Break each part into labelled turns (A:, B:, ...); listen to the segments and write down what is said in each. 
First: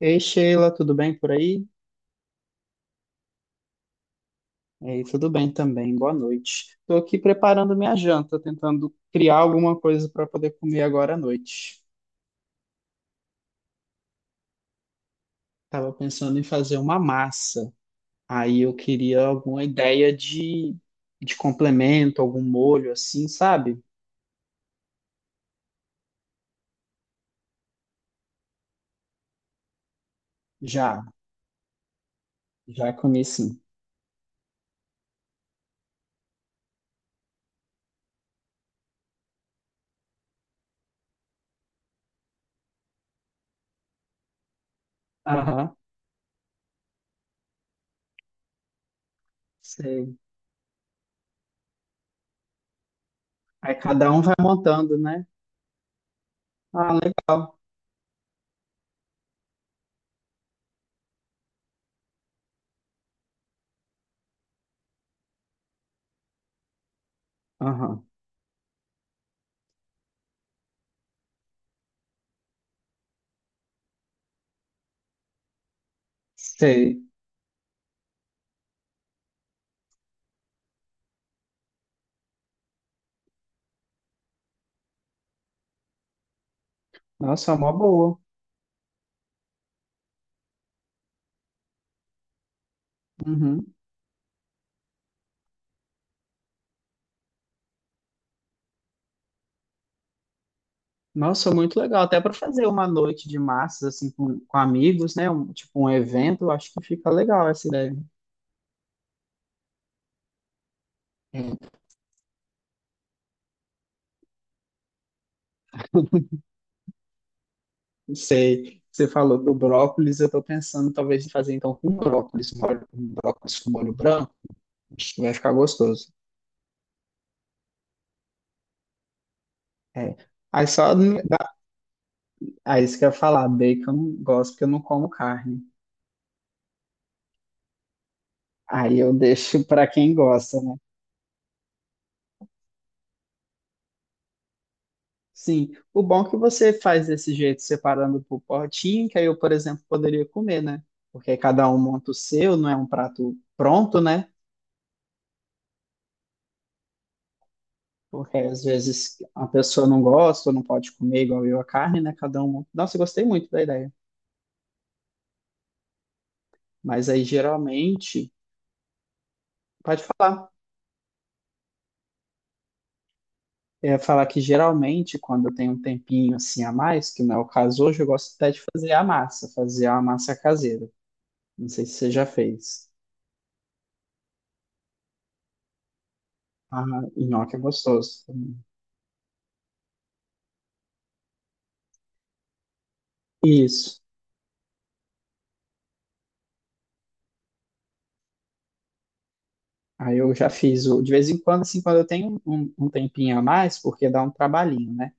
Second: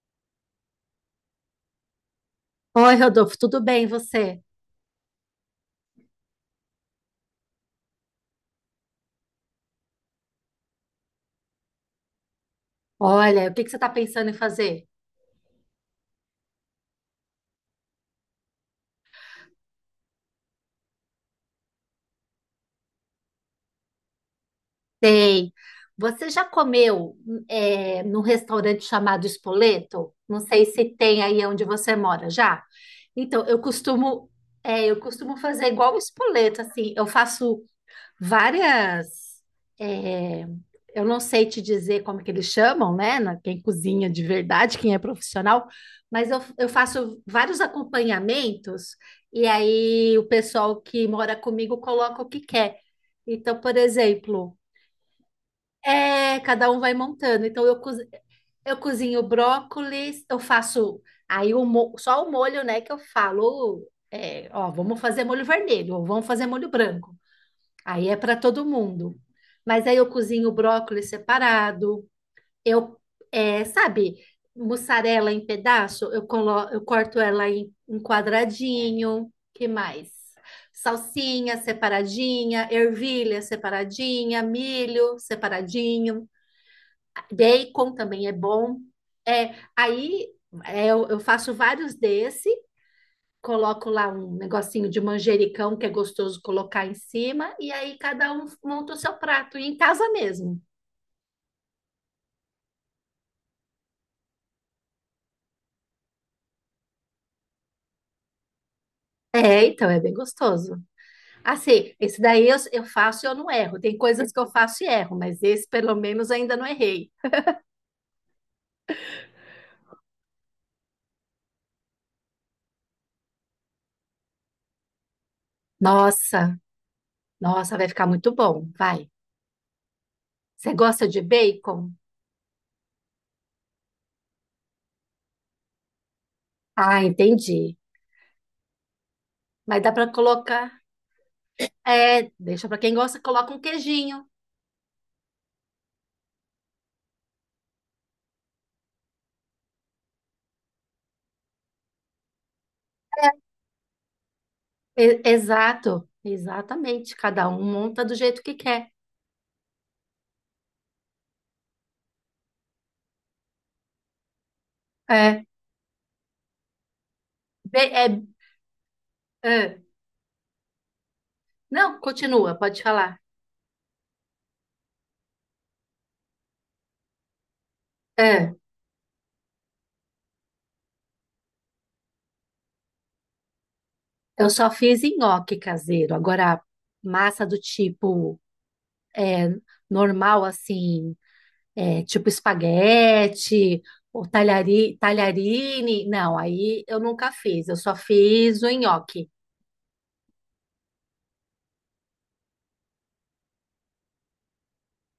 A: Ei, Sheila, tudo bem por aí?
B: Oi, Rodolfo, tudo bem e você?
A: Ei, tudo bem também, boa noite. Estou aqui preparando minha janta, tentando criar alguma coisa para poder comer agora à noite.
B: Olha, o que que você está pensando em fazer?
A: Estava pensando em fazer uma massa, aí eu queria alguma ideia de complemento, algum molho assim, sabe?
B: Sei. Você já comeu num restaurante chamado Spoleto? Não sei se
A: Já,
B: tem aí onde você mora já.
A: já comi
B: Então, eu
A: sim.
B: costumo, eu costumo fazer igual o Spoleto, assim. Eu faço várias. é, eu não sei te dizer como que eles chamam, né? Quem cozinha de verdade, quem é profissional,
A: Aham,
B: mas eu faço vários acompanhamentos, e
A: sei.
B: aí o pessoal que mora comigo coloca o que quer. Então,
A: Aí
B: por
A: cada um vai
B: exemplo,
A: montando, né?
B: é, cada um
A: Ah,
B: vai montando.
A: legal.
B: Eu cozinho brócolis, eu faço aí só o molho, né? Que eu falo, é, ó, vamos fazer molho vermelho, ou vamos fazer molho branco.
A: Aham,
B: Aí é para todo mundo. Mas aí eu cozinho o brócolis separado. Eu, é, sabe, mussarela em pedaço, eu
A: sei.
B: corto ela em, em quadradinho. Que mais? Salsinha separadinha, ervilha separadinha, milho separadinho,
A: Nossa, é uma
B: bacon
A: boa.
B: também é bom. É, aí é, eu faço vários desse,
A: Uhum.
B: coloco lá um negocinho de manjericão que é gostoso colocar em cima, e aí cada um monta o seu prato, e em casa mesmo.
A: Nossa, muito legal. Até para fazer uma noite de massas, assim, com amigos, né? Tipo um evento, eu acho que fica legal essa ideia.
B: É, então é bem gostoso.
A: É,
B: Assim, esse daí eu faço e eu não erro. Tem coisas que eu faço e erro, mas esse pelo menos ainda não errei.
A: não sei, você falou do brócolis, eu tô pensando talvez em fazer então com brócolis, um brócolis com molho branco, acho que vai ficar gostoso.
B: Nossa, nossa, vai ficar muito bom, vai.
A: É. Aí
B: Você
A: só,
B: gosta de bacon?
A: aí isso que eu ia falar, bacon eu não gosto porque eu não como carne.
B: Ah, entendi.
A: Aí eu deixo
B: Mas
A: para
B: dá para
A: quem gosta,
B: colocar.
A: né?
B: É, deixa para quem gosta, coloca um queijinho.
A: Sim, o bom é que você faz desse jeito, separando por potinho, que aí eu, por exemplo, poderia comer, né? Porque aí cada um monta o seu, não é um prato pronto, né?
B: Exato, exatamente. Cada um monta do
A: Porque
B: jeito que
A: às
B: quer.
A: vezes a pessoa não gosta ou não pode comer igual eu a carne, né? Cada um monta. Nossa, eu gostei muito da ideia.
B: É.
A: Mas aí
B: É,
A: geralmente,
B: é.
A: pode falar.
B: Não, continua, pode falar.
A: É falar que geralmente, quando eu tenho um tempinho assim a mais, que não é o caso hoje, eu gosto até
B: É,
A: de fazer a massa caseira. Não sei se você já fez.
B: eu só fiz nhoque caseiro. Agora,
A: Ah,
B: massa
A: nhoque é
B: do
A: gostoso.
B: tipo normal, assim, é, tipo espaguete,
A: Isso.
B: ou talhari, talharine. Não, aí eu nunca fiz, eu só fiz o nhoque.
A: Aí eu já fiz de vez em quando, assim, quando eu tenho um tempinho a mais, porque dá um trabalhinho, né?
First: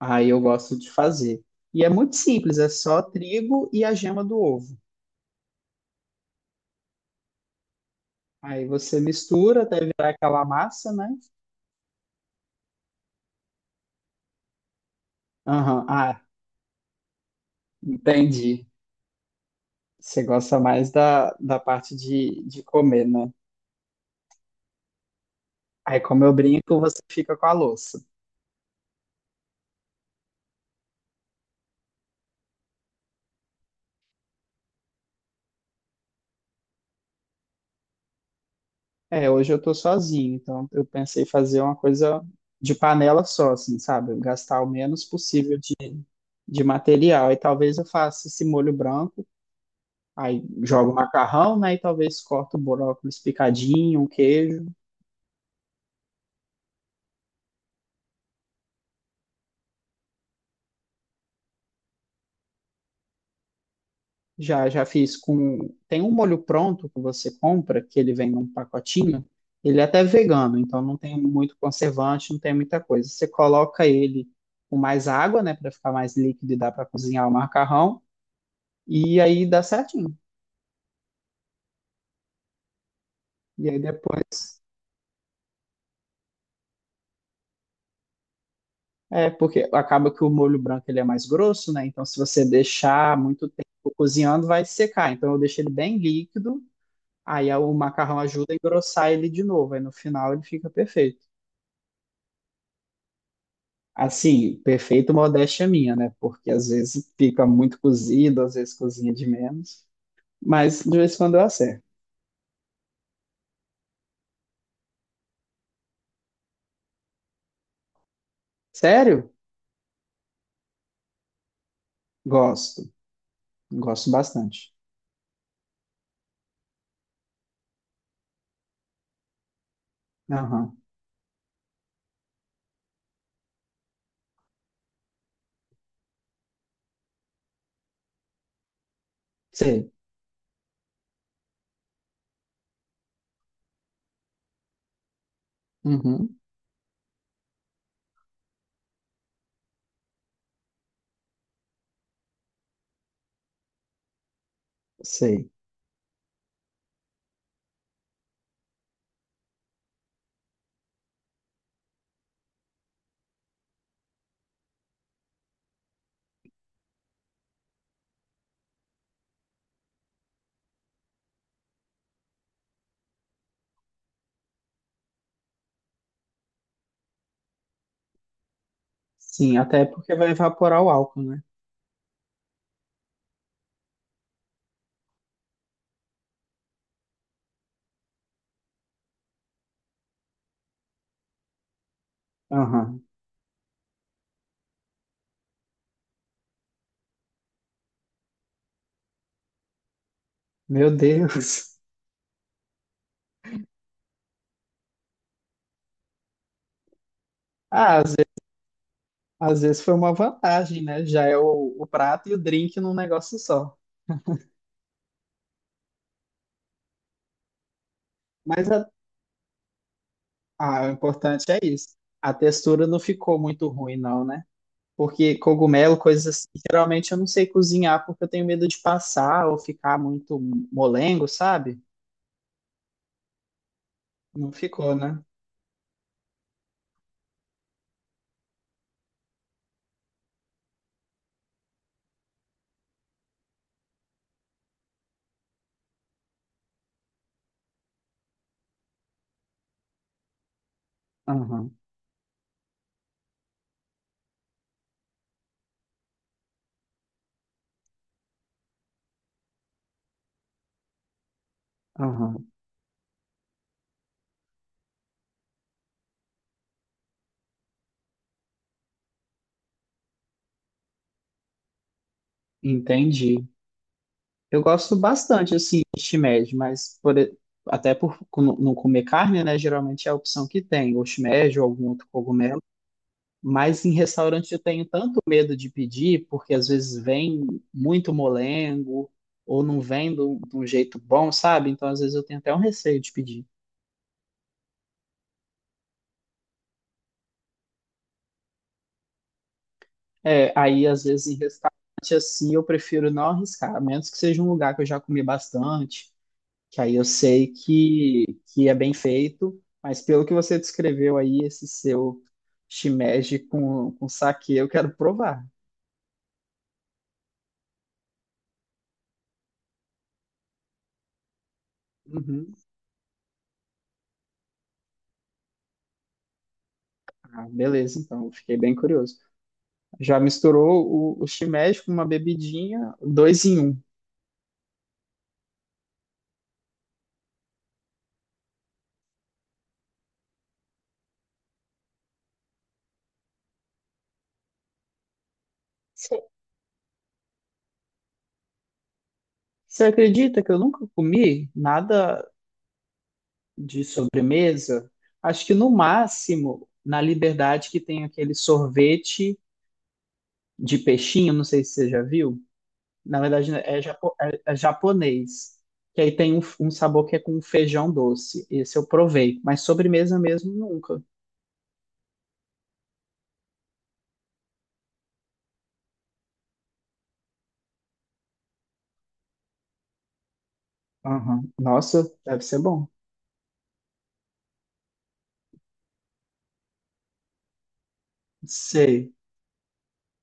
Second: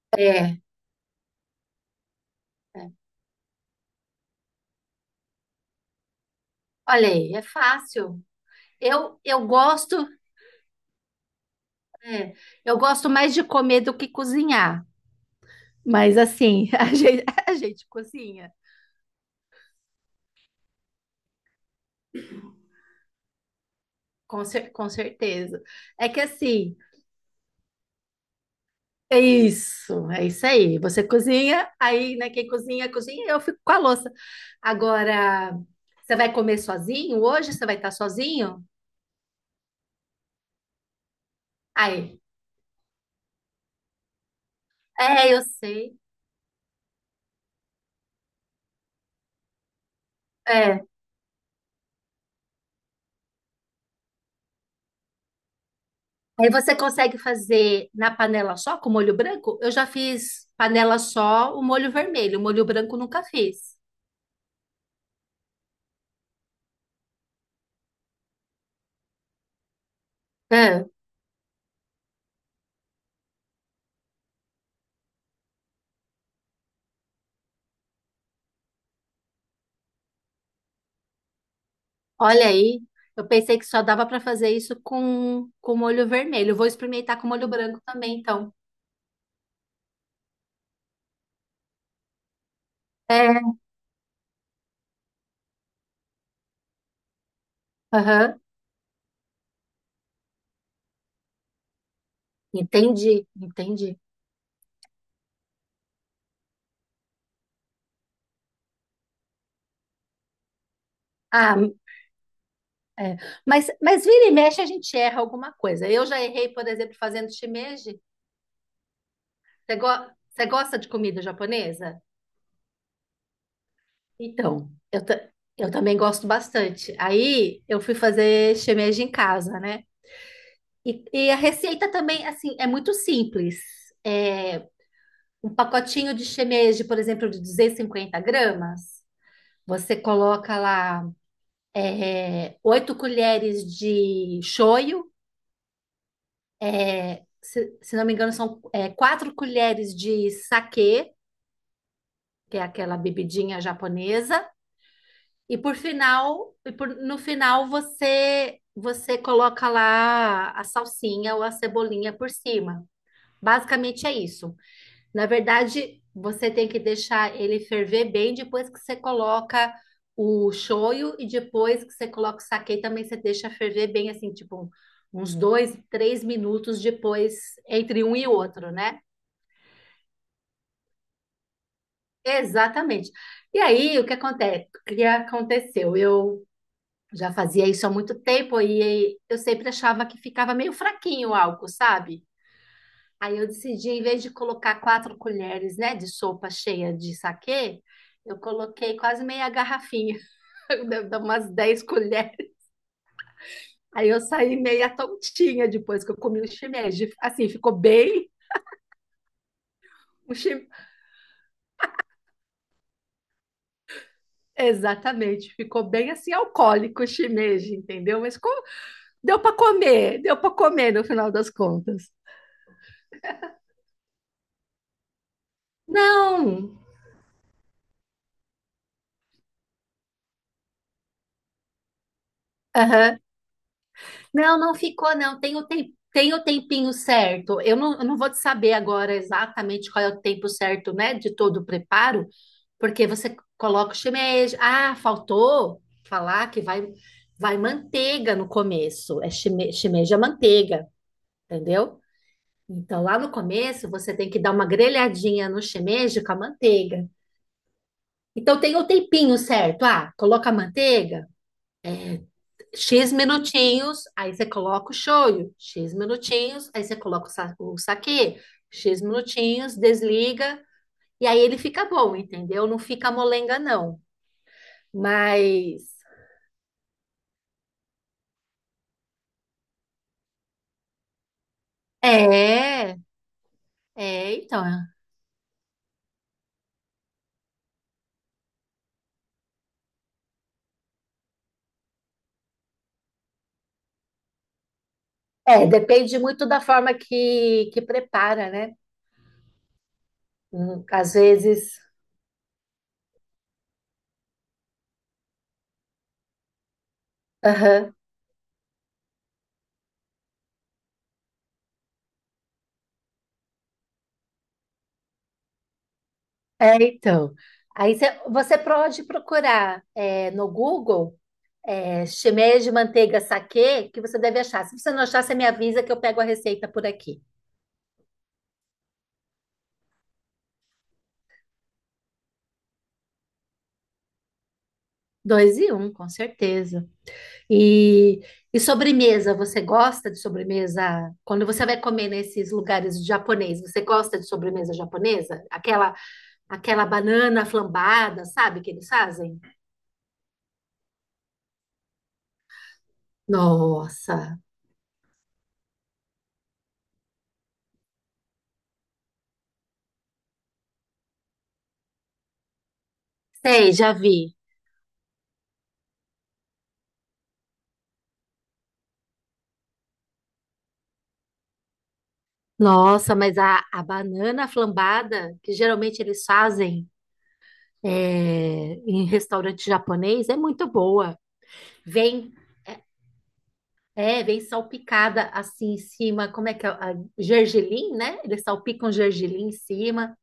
A: Aí eu gosto de fazer. E é muito simples, é
B: É.
A: só trigo e a gema do ovo.
B: Olha aí, é fácil.
A: Aí você
B: Eu
A: mistura até
B: gosto,
A: virar aquela massa, né?
B: é, eu gosto mais de comer do que cozinhar.
A: Aham,
B: Mas
A: ah,
B: assim, a gente cozinha,
A: entendi. Você gosta mais da parte de comer, né?
B: com certeza.
A: Aí,
B: É que
A: como eu
B: assim.
A: brinco, você fica com a louça.
B: É isso aí. Você cozinha, aí, né, quem cozinha, cozinha, eu fico com a louça. Agora, você vai comer sozinho? Hoje você vai estar sozinho?
A: É, hoje eu tô sozinho, então eu pensei em fazer uma
B: Aí,
A: coisa de panela só, assim, sabe? Gastar o menos
B: é, eu
A: possível
B: sei.
A: de material. E talvez eu faça esse molho branco, aí
B: É.
A: jogo o macarrão, né? E talvez corto o brócolis picadinho, um queijo.
B: Aí você consegue fazer na panela só com molho branco? Eu já fiz panela só o molho vermelho, o molho branco nunca fiz.
A: Já fiz com. Tem um molho pronto que você compra, que ele vem num pacotinho. Ele é até vegano, então
B: É,
A: não tem muito conservante, não tem muita coisa. Você coloca ele com mais água, né, para ficar mais líquido e dá para cozinhar o macarrão, e aí dá certinho.
B: olha aí, eu pensei que
A: E aí
B: só dava para fazer
A: depois
B: isso com molho vermelho. Eu vou experimentar com molho branco também, então.
A: é, porque acaba que o molho branco ele é mais grosso, né? Então, se você deixar
B: É,
A: muito tempo cozinhando, vai secar. Então, eu deixo ele bem líquido, aí o macarrão
B: aham,
A: ajuda a engrossar ele de novo. Aí, no final, ele fica perfeito.
B: entendi, entendi.
A: Assim, perfeito, modéstia minha, né? Porque às vezes fica muito cozido, às vezes cozinha de menos. Mas de vez em quando eu
B: Ah,
A: acerto.
B: é. Mas vira e mexe a gente erra alguma coisa. Eu já errei, por exemplo, fazendo shimeji.
A: Sério?
B: Você, você gosta de comida japonesa?
A: Gosto. Gosto
B: Então,
A: bastante.
B: eu, ta- eu também gosto bastante. Aí eu fui fazer shimeji em casa, né?
A: Aham.
B: E a receita também, assim, é muito simples. É, um pacotinho de shimeji, por exemplo, de 250 gramas,
A: Sei.
B: você coloca lá é, 8 colheres de shoyu.
A: Uhum.
B: É, se não me engano, são é, 4 colheres de saquê, que é aquela bebidinha japonesa,
A: Sei.
B: e por final, e por- no final você você coloca lá a salsinha ou a cebolinha por cima. Basicamente é isso. Na verdade, você tem que deixar ele ferver bem depois que você coloca o shoyu, e depois que você coloca o saquê também você deixa ferver bem assim, tipo uns 2, 3 minutos depois, entre um e outro, né?
A: Sim, até porque vai evaporar o álcool, né?
B: Exatamente. E aí, o que aconteceu? Eu já fazia isso há muito tempo e eu sempre achava que ficava meio fraquinho o álcool, sabe?
A: Aham.
B: Aí eu decidi, em vez de colocar 4 colheres, né, de sopa cheia de saquê, eu coloquei quase meia garrafinha,
A: Meu
B: deve dar umas
A: Deus.
B: 10 colheres. Aí eu saí meia tontinha depois que eu comi o shimeji. Assim, ficou
A: Ah, às ve-
B: bem...
A: Às vezes, foi uma
B: o shi-
A: vantagem, né? Já é o prato e o drink num negócio só.
B: Exatamente, ficou bem assim alcoólico o shimeji, entendeu? Mas com.
A: Mas a-
B: Deu para
A: ah, o
B: comer no final
A: importante
B: das
A: é isso.
B: contas.
A: A textura não ficou muito ruim, não, né? Porque cogumelo, coisas assim,
B: Não,
A: geralmente eu não sei cozinhar porque eu tenho medo de passar ou ficar muito molengo, sabe?
B: aham,
A: Não
B: não, não
A: ficou,
B: ficou,
A: né?
B: não. Tem o, tem, tem o tempinho certo. Eu não vou te saber agora exatamente qual é o tempo certo, né, de todo o preparo, porque você coloca o shimeji. Ah, faltou falar que vai manteiga no começo. É shimeji é manteiga,
A: Aham,
B: entendeu? Então, lá no começo, você tem que dar uma grelhadinha no shimeji com a manteiga. Então, tem o tempinho certo. Ah, coloca a manteiga.
A: aham.
B: X minutinhos, aí você coloca o shoyu. X minutinhos, aí você coloca o saquê. X minutinhos, desliga. E aí ele fica bom, entendeu? Não fica
A: Entendi.
B: molenga, não.
A: Eu gosto bastante, assim,
B: Mas.
A: de shimeji, até não comer carne, né? Geralmente é a opção que tem, ou shimeji ou algum outro cogumelo.
B: É,
A: Mas em
B: é,
A: restaurante eu
B: então.
A: tenho tanto medo de pedir, porque às vezes vem muito molengo, ou não vem de um jeito bom, sabe? Então às vezes eu tenho até um receio de pedir.
B: É, depende muito da forma que prepara, né?
A: É, aí às
B: Às
A: vezes em
B: vezes.
A: restaurante assim eu prefiro não arriscar, a menos que seja um lugar que eu já comi bastante, que aí eu sei
B: Aham.
A: que é bem feito. Mas pelo que você descreveu aí, esse seu shimeji com saquê, eu quero provar.
B: É, então. Aí você, você pode procurar é, no Google. É,
A: Uhum.
B: shimeia de manteiga saquê que você deve achar. Se você não achar, você me avisa que eu pego a receita por aqui.
A: Ah, beleza, então, fiquei bem curioso. Já misturou o shimeji com uma bebidinha, dois em um.
B: Dois e um, com certeza. E, e sobremesa, você gosta de sobremesa? Quando você vai comer nesses lugares japonês, você gosta de sobremesa japonesa? Aquela, aquela banana flambada, sabe, que eles fazem?
A: Você acredita que eu nunca comi nada de
B: Nossa,
A: sobremesa? Acho que no máximo, na Liberdade, que tem aquele sorvete de peixinho, não sei se você já viu. Na verdade,
B: sei, já vi.
A: é japonês. Que aí tem um sabor que é com feijão doce. Esse eu provei, mas sobremesa mesmo nunca.
B: Nossa, mas a banana flambada, que geralmente eles fazem é, em restaurante japonês, é muito boa.
A: Aham. Nossa,
B: Vem
A: deve ser
B: é,
A: bom.
B: é, vem salpicada assim em cima, como é que é? A gergelim, né? Eles salpicam
A: Sei.
B: gergelim em cima.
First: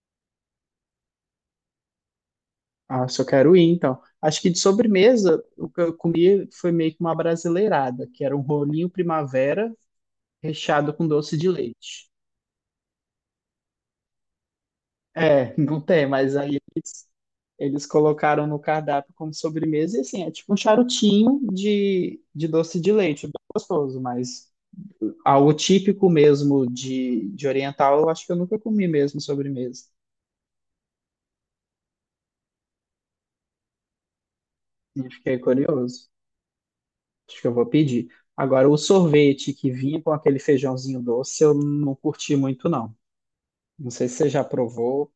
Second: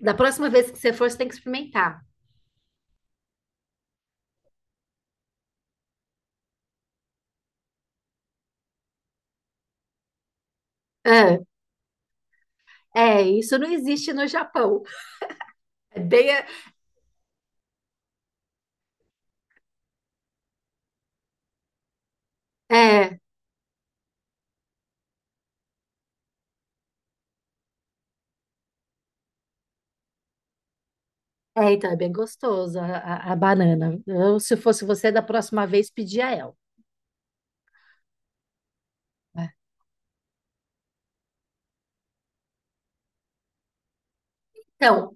B: Da próxima vez que você for, você tem que experimentar.
A: Ah, se eu quero ir, então. Acho que de sobremesa, o que eu comi foi meio que uma brasileirada, que era um rolinho primavera recheado com doce
B: É,
A: de leite.
B: é, isso não existe no Japão.
A: É, não
B: É,
A: tem,
B: bem,
A: mas aí eles colocaram no cardápio como sobremesa, e assim, é tipo um charutinho de doce de
B: é,
A: leite, é bem gostoso, mas algo típico mesmo de oriental, eu acho que eu nunca comi mesmo sobremesa.
B: é, então é bem gostoso a, a banana. Eu, se fosse
A: E
B: você, da
A: fiquei
B: próxima vez,
A: curioso.
B: pedia ela.
A: Acho que eu vou pedir. Agora, o sorvete
B: Né?
A: que vinha com aquele feijãozinho doce, eu não curti muito, não. Não sei se você já provou.
B: Então,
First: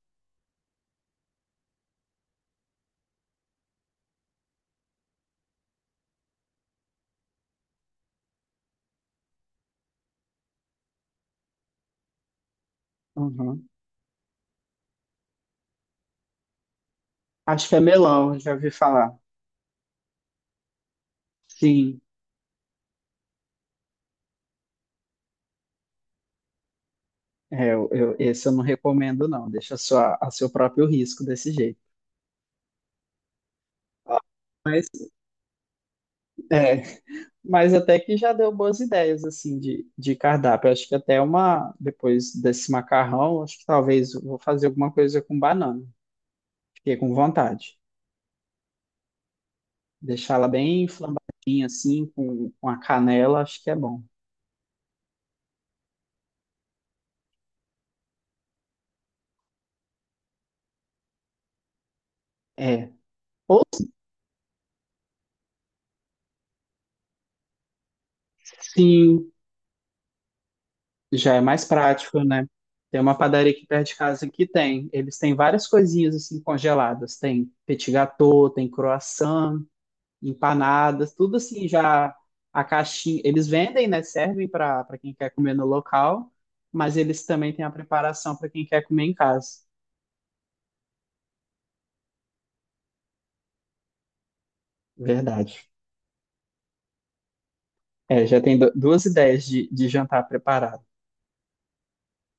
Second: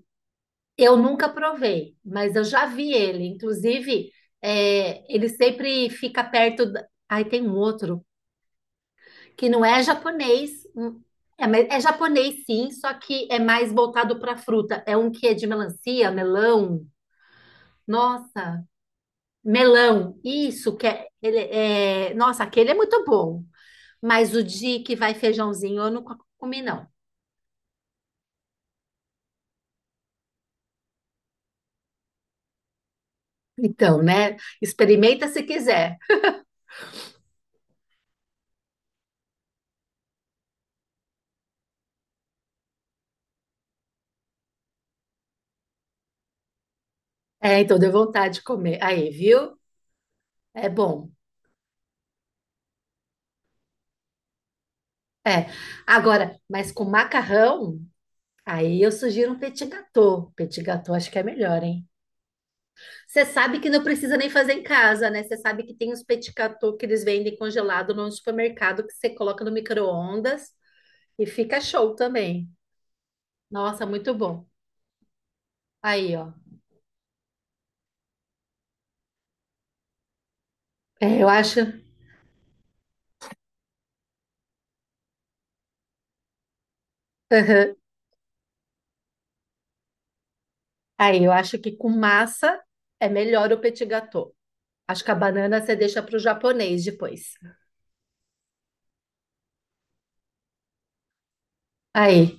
B: eu nunca provei, mas eu já vi ele. Inclusive, é, ele sempre fica perto. Ai, tem um outro. Que não é japonês. Hum, é, mas é japonês, sim, só que é
A: Uhum.
B: mais voltado para fruta. É um que é de melancia, melão.
A: Acho que é melão, já
B: Nossa,
A: ouvi falar.
B: melão. Isso que é, ele
A: Sim,
B: é... Nossa, aquele é muito bom. Mas o de que vai feijãozinho, eu não comi, não.
A: é, esse eu não recomendo, não. Deixa a seu próprio risco desse jeito.
B: Então, né?
A: Mas,
B: Experimenta se quiser.
A: é, mas até que já deu boas ideias, assim, de cardápio. Acho que até uma, depois desse macarrão, acho que talvez eu vou fazer alguma coisa com banana. Fiquei com
B: É,
A: vontade.
B: então deu vontade de comer. Aí, viu?
A: Deixá-la
B: É
A: bem
B: bom.
A: flambadinha, assim, com a canela, acho que é bom.
B: É. Agora, mas com macarrão, aí eu sugiro um petit gâteau. Petit gâteau acho que é melhor, hein?
A: É.
B: Você sabe
A: Ou
B: que não precisa nem fazer em casa, né? Você sabe que tem os petit gâteaux que eles vendem congelado no supermercado que você
A: sim.
B: coloca no micro-ondas e
A: Já é
B: fica
A: mais
B: show
A: prático, né?
B: também.
A: Tem uma padaria aqui
B: Nossa,
A: perto de
B: muito
A: casa que
B: bom.
A: tem. Eles têm várias coisinhas
B: Aí, ó.
A: assim congeladas. Tem petit gâteau, tem croissant, empanadas,
B: É, eu
A: tudo
B: acho.
A: assim já a caixinha. Eles vendem, né? Servem para quem quer comer no local, mas eles também têm a
B: Aham.
A: preparação para quem quer comer em casa.
B: Aí, eu acho que com massa é melhor o petit gâteau. Acho que a
A: Verdade.
B: banana você deixa para o japonês depois.
A: É, já tem duas ideias de jantar preparado.
B: Aí,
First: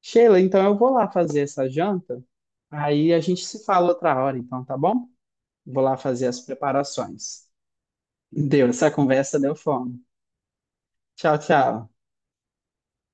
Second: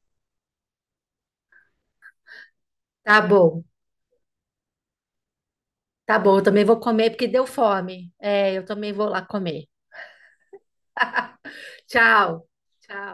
A: Sheila, então eu vou lá fazer essa janta. Aí a
B: tá
A: gente se
B: bom.
A: fala outra hora, então, tá bom? Vou lá
B: Tá
A: fazer
B: bom,
A: as
B: eu também vou comer porque deu
A: preparações.
B: fome. É, eu
A: Deu, essa
B: também vou lá
A: conversa deu
B: comer.
A: fome. Tchau, tchau.
B: Tchau. Tchau.